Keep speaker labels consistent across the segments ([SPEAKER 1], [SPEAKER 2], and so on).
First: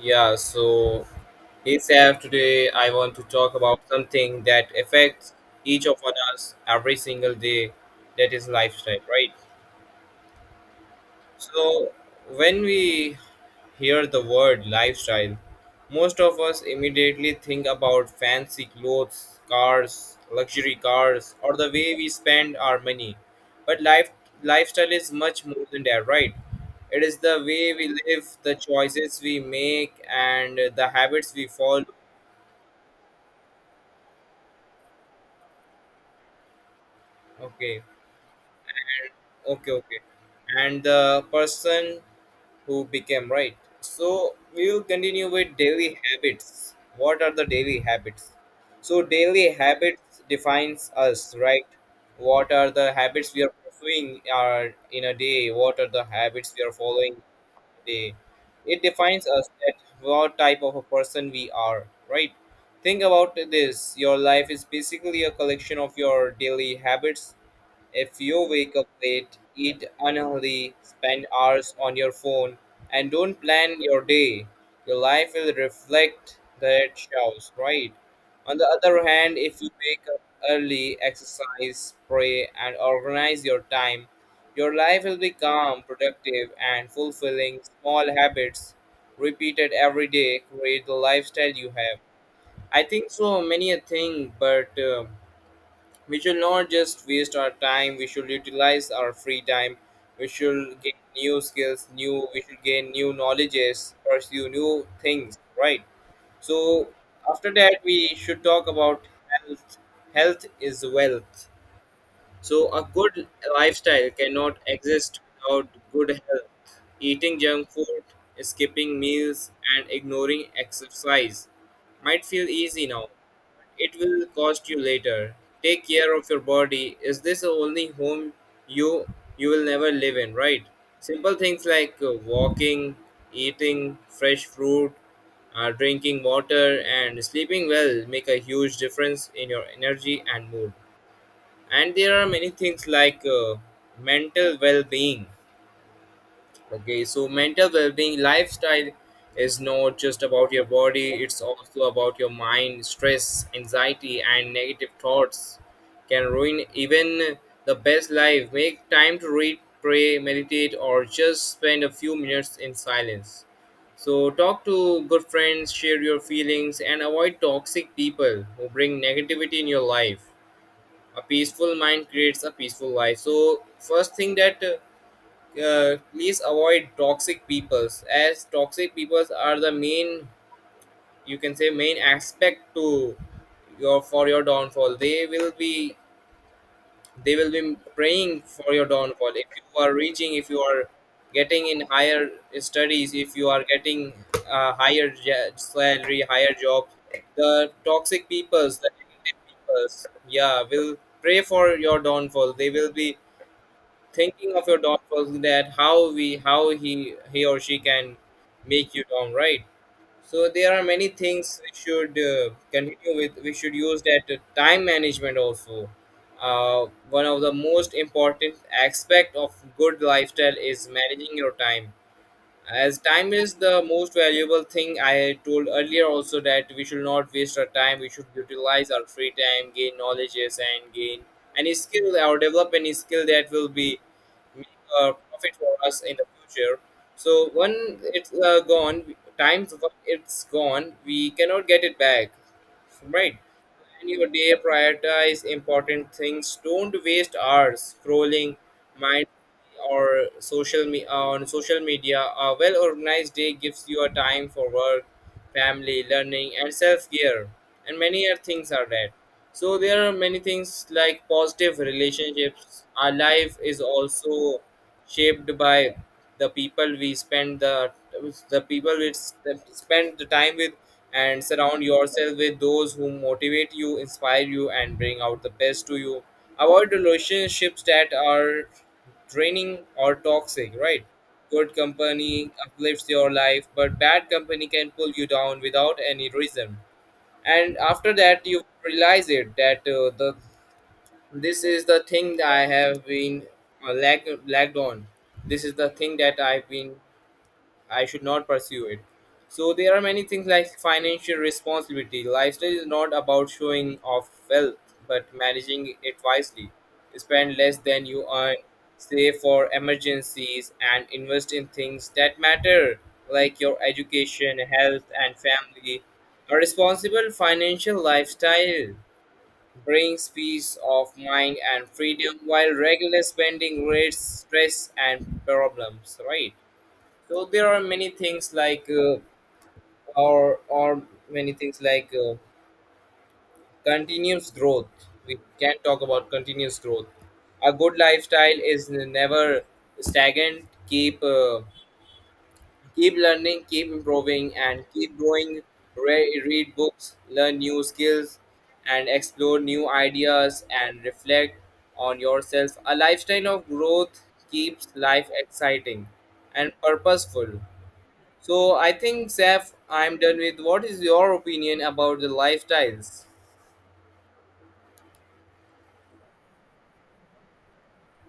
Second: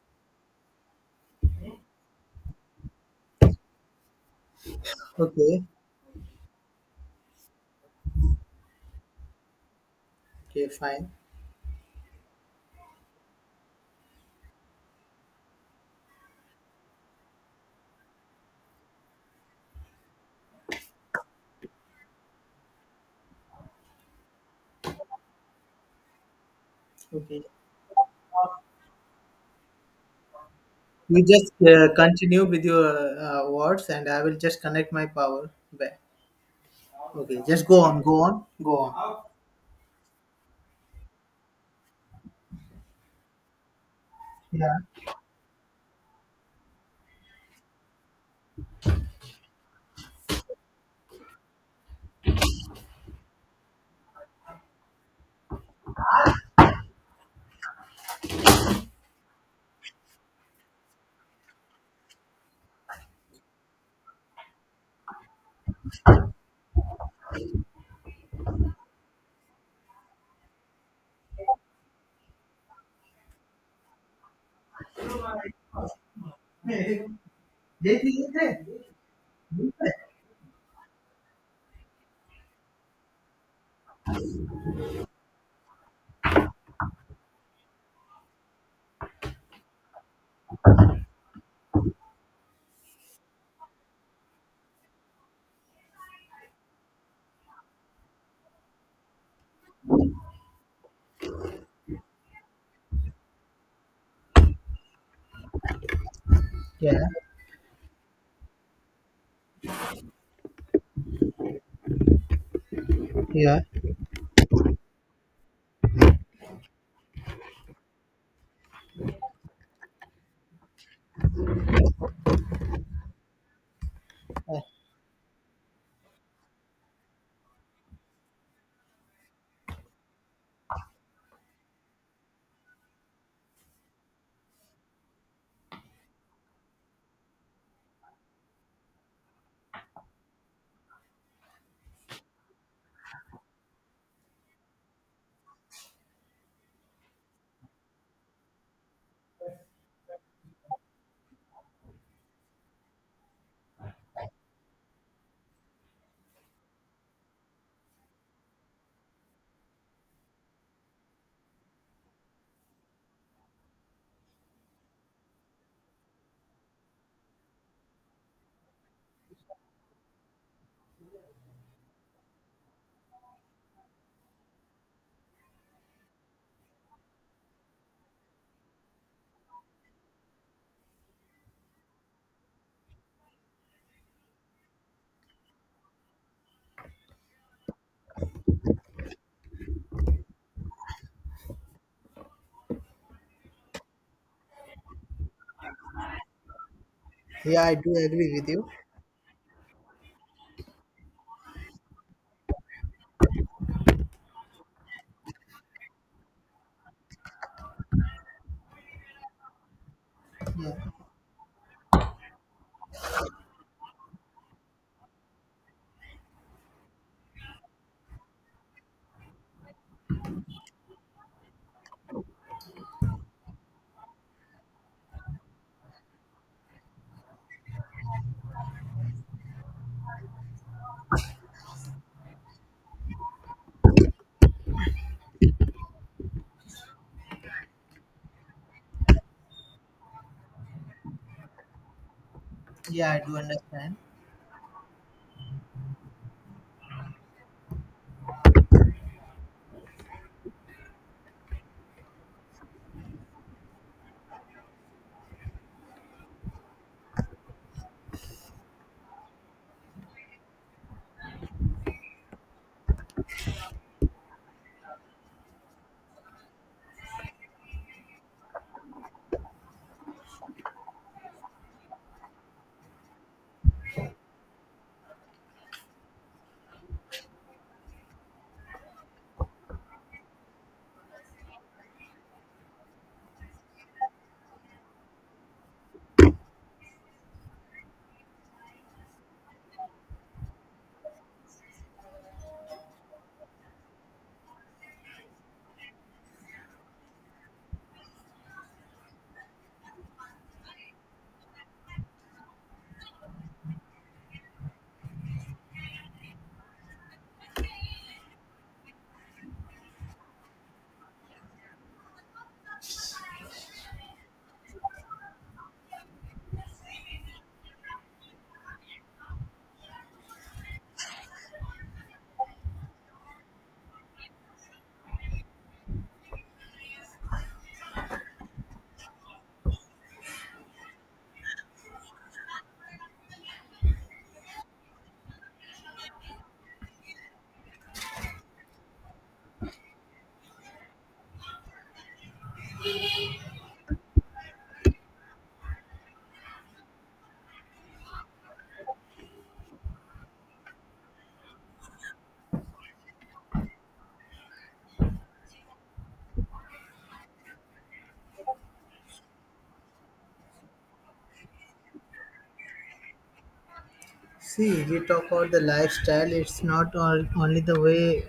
[SPEAKER 1] Yeah, so ASAP today I want to talk about something that affects
[SPEAKER 2] Okay,
[SPEAKER 1] each of us every single day that is lifestyle, right?
[SPEAKER 2] okay, fine.
[SPEAKER 1] So, when we hear the word lifestyle, most of us immediately think about fancy clothes, cars, luxury cars, or the way we spend our money. But lifestyle is much more than that, right? It is the
[SPEAKER 2] Okay,
[SPEAKER 1] way we live, the choices we make, and the
[SPEAKER 2] you
[SPEAKER 1] habits we
[SPEAKER 2] just
[SPEAKER 1] follow.
[SPEAKER 2] continue with your words, and I will just connect my power back. Okay, just go
[SPEAKER 1] Okay,
[SPEAKER 2] on, go on, go on.
[SPEAKER 1] okay. And the person who became right. So we
[SPEAKER 2] Yeah,
[SPEAKER 1] will continue with daily habits. What are the daily habits? So daily habits defines us, right? What are the habits we are pursuing are in a day? What are the habits we are following in a day? It defines us that what type of a person we are, right? Think about this. Your life is basically a collection of your daily habits if you wake up late, eat unhealthy, spend hours on your phone, and don't plan your day, your life will reflect that
[SPEAKER 2] yeah,
[SPEAKER 1] chaos, right? On
[SPEAKER 2] yeah,
[SPEAKER 1] the other hand, if you wake up early, exercise, pray, and organize your time, your life will be calm, productive, and fulfilling. Small habits repeated every day create the lifestyle you have. I think so, many a thing, but. We should not just waste our time, we should utilize our free time. We should gain new skills, new we should gain new knowledges, pursue new things, right? So after that we should talk about health. Health is wealth. So a good lifestyle cannot exist without good health. Eating junk food, skipping meals and ignoring exercise might feel easy now, it will
[SPEAKER 2] Uh,
[SPEAKER 1] cost you later. Take care of your body. Is this the only home you you will never live in, right? Simple things like walking, eating fresh fruit, drinking water and sleeping well make a huge difference in your energy and mood. And there are many things like mental well-being. Okay, so mental well being lifestyle is not just about your body, it's also about your mind. Stress, anxiety, and negative thoughts can ruin even the best life. Make time to read, pray, meditate, or just spend a few minutes in silence. So, talk to good friends, share your feelings, and avoid toxic people who bring negativity in your life. A peaceful mind creates a peaceful life. So, first thing that please avoid toxic peoples as toxic peoples are the main you can say main aspect to your for your downfall, they will be praying for your downfall, if you are getting in higher studies, if you are getting higher salary, higher job.
[SPEAKER 2] yeah.
[SPEAKER 1] The
[SPEAKER 2] I do
[SPEAKER 1] toxic
[SPEAKER 2] agree with you.
[SPEAKER 1] peoples, the negative peoples, yeah, will pray for your downfall. They will be thinking of your dog first, that how he or she can make you down, right? So there are many things we should continue with. We should use that time management also. One of the most important aspect of good lifestyle is managing your time, as time is the most valuable thing. I had told earlier also that we should not waste our time, we should utilize our free time, gain knowledges and gain any skill or develop any skill that will be make a profit for us in the future. So when it's gone times when it's gone we cannot get it back.
[SPEAKER 2] Yeah, I do
[SPEAKER 1] Right.
[SPEAKER 2] understand.
[SPEAKER 1] In your day, prioritize important things. Don't waste hours scrolling, mind, or social me on social media. A well-organized day gives you a time for work, family, learning, and self-care, and many other things are that. So there are many things like positive relationships. Our life is also shaped by the people we spend the the people spend the time with, and surround yourself with those who motivate you, inspire you, and bring out the best to you. Avoid relationships that are draining or toxic, right? Good company uplifts your life, but bad company can pull you down without any reason. And after that you realize it that the this is the thing that I have been lagged on. This is the thing that I should not pursue it. So there are many things like financial responsibility. Lifestyle is not about showing off wealth, but managing it wisely. Spend less than you earn, save for emergencies, and invest in things that matter, like your education, health, and family. A responsible financial lifestyle brings peace of mind and freedom, while regular spending creates stress and problems, right? So there are many things like or many things like continuous growth. We can talk about continuous growth. A good lifestyle is never stagnant. Keep learning, keep improving, and keep growing. Read books, learn new skills, and explore new ideas and reflect on yourself. A lifestyle of growth keeps life exciting and purposeful. So, I think, Seth, I'm done with what is your opinion about the lifestyles?
[SPEAKER 2] See, we talk about the lifestyle. It's not all, only the way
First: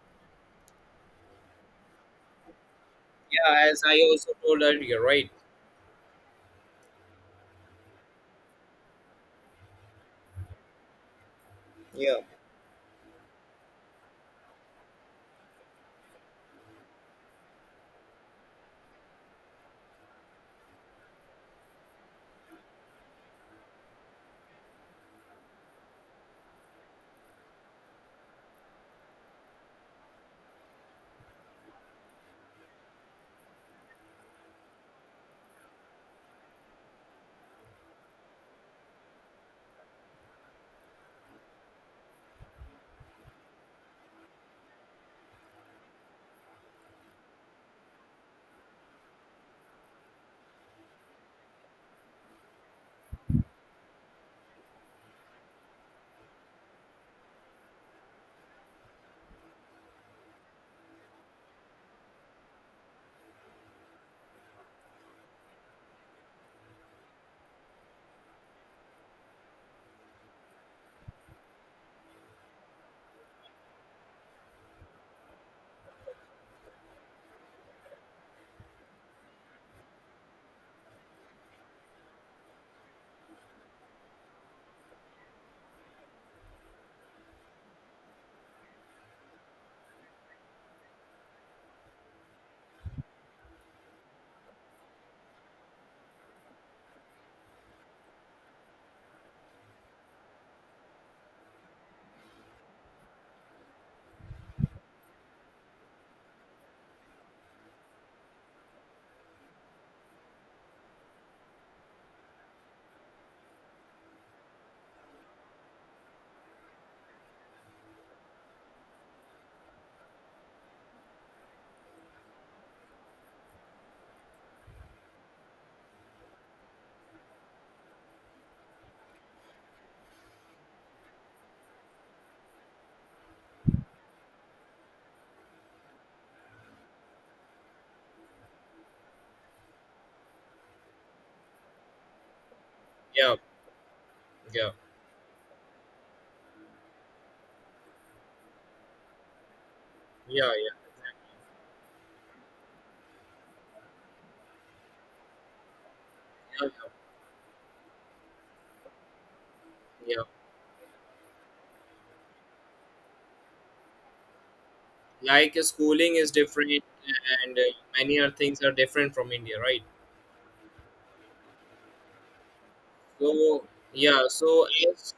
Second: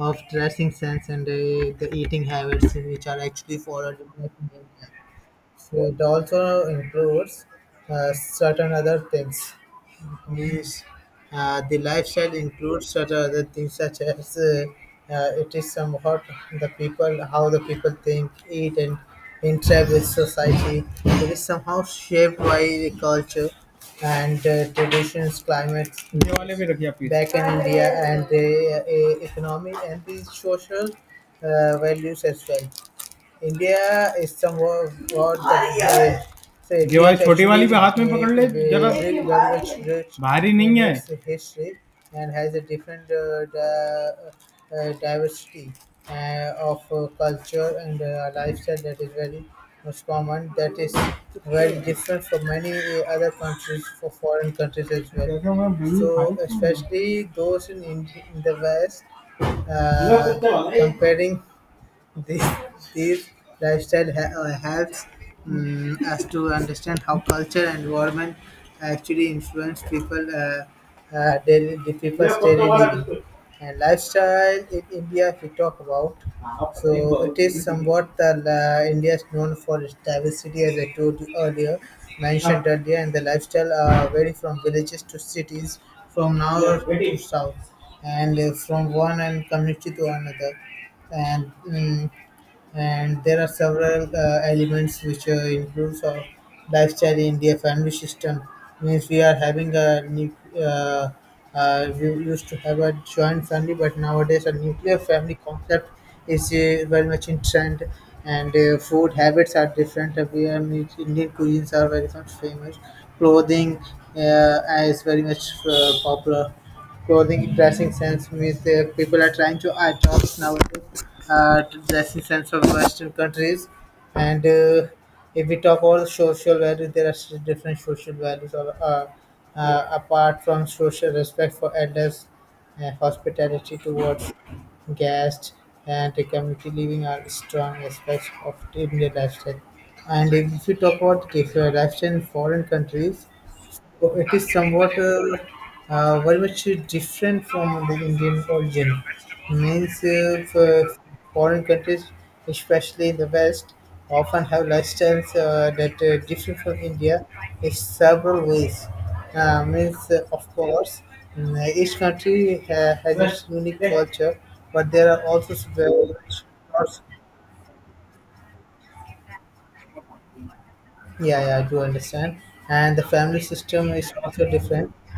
[SPEAKER 2] of dressing sense and the eating habits which are actually
[SPEAKER 1] Yeah, as I
[SPEAKER 2] followed.
[SPEAKER 1] also told earlier, right?
[SPEAKER 2] So it also includes certain other things. It means the lifestyle includes certain other things such as it is somewhat the people, how the people think, eat, and interact with society. It is somehow shaped by the culture and traditions, climates, ये वाले भी रखिए आप piece back in India, and the economic and the social values as well. India is somewhat what the say ये भाई great छोटी वाली पे हाथ में पकड़ ले जरा extreme language rich भारी in नहीं है its history and has a different diversity of culture and lifestyle that is very much common, that is very different from many other countries, for foreign countries as well, so especially those in, in the West, comparing this, this lifestyle helps us to understand how culture and environment actually influence people daily, the people's daily living. And lifestyle in India, if we talk about. So it is somewhat that India is known for its diversity, as I told you earlier, mentioned earlier, and the lifestyle vary from villages to cities, from north to south, and from one and community to another. And mm and there are several elements which includes our lifestyle. India family system means we are having a uh, we used to have a joint family, but nowadays a nuclear family concept is very much in trend, and food habits are different. Uh, we are means Indian cuisines are very much famous. Clothing is very much popular. Clothing, dressing sense means people are trying to adopt nowadays uh, dressing sense of Western countries. And if we talk about social values, there are different social values or apart from social respect for elders, hospitality towards guests, and the community living are strong aspects of Indian lifestyle. And if we talk about different lifestyle in foreign countries,
[SPEAKER 1] Yeah,
[SPEAKER 2] oh, it is
[SPEAKER 1] yeah,
[SPEAKER 2] somewhat very much different from the Indian origin. Means
[SPEAKER 1] yeah,
[SPEAKER 2] for
[SPEAKER 1] yeah,
[SPEAKER 2] foreign countries, especially in the West, often have lifestyles that differ from
[SPEAKER 1] yeah,
[SPEAKER 2] India in several ways. Means,
[SPEAKER 1] yeah.
[SPEAKER 2] of course, each country has its unique culture, but there are also
[SPEAKER 1] Like
[SPEAKER 2] several.
[SPEAKER 1] schooling is different and many other things are different from india, right?
[SPEAKER 2] Yeah, yeah, I do understand. And the family
[SPEAKER 1] so
[SPEAKER 2] system is
[SPEAKER 1] yeah
[SPEAKER 2] also
[SPEAKER 1] so
[SPEAKER 2] different.
[SPEAKER 1] as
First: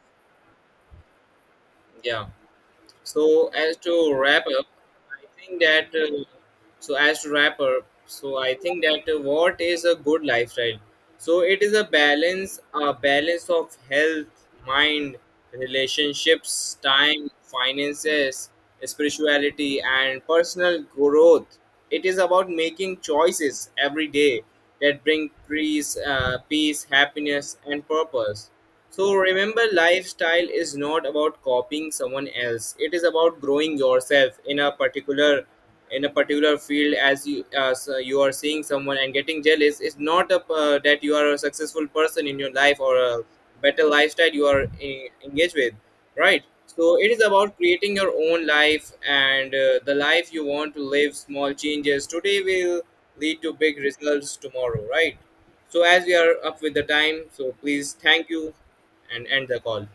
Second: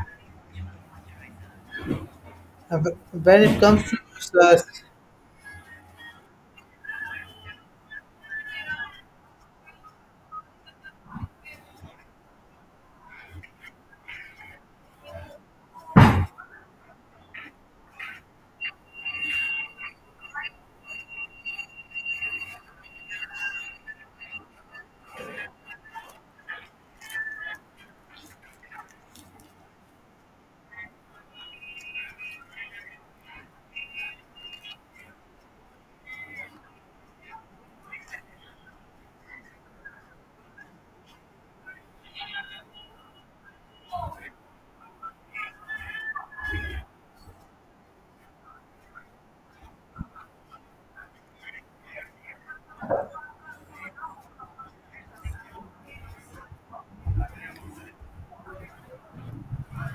[SPEAKER 1] yeah
[SPEAKER 2] But
[SPEAKER 1] so
[SPEAKER 2] when it
[SPEAKER 1] as
[SPEAKER 2] comes
[SPEAKER 1] to
[SPEAKER 2] to
[SPEAKER 1] wrap up, I think that so as to wrap up so I think that what is a good lifestyle. So it is a balance, a balance of health, mind, relationships, time, finances, spirituality and personal growth. It is about making choices every day that bring peace, happiness and purpose. So remember, lifestyle is not about copying someone else. It is about growing yourself in a particular field. As you are seeing someone and getting jealous, it's not that you are a successful person in your life or a better lifestyle you are engaged with, right? So it is about creating your own life and the life you want to live. Small changes today will lead to big results tomorrow, right? So as we are up with the time, so please thank you and end the call.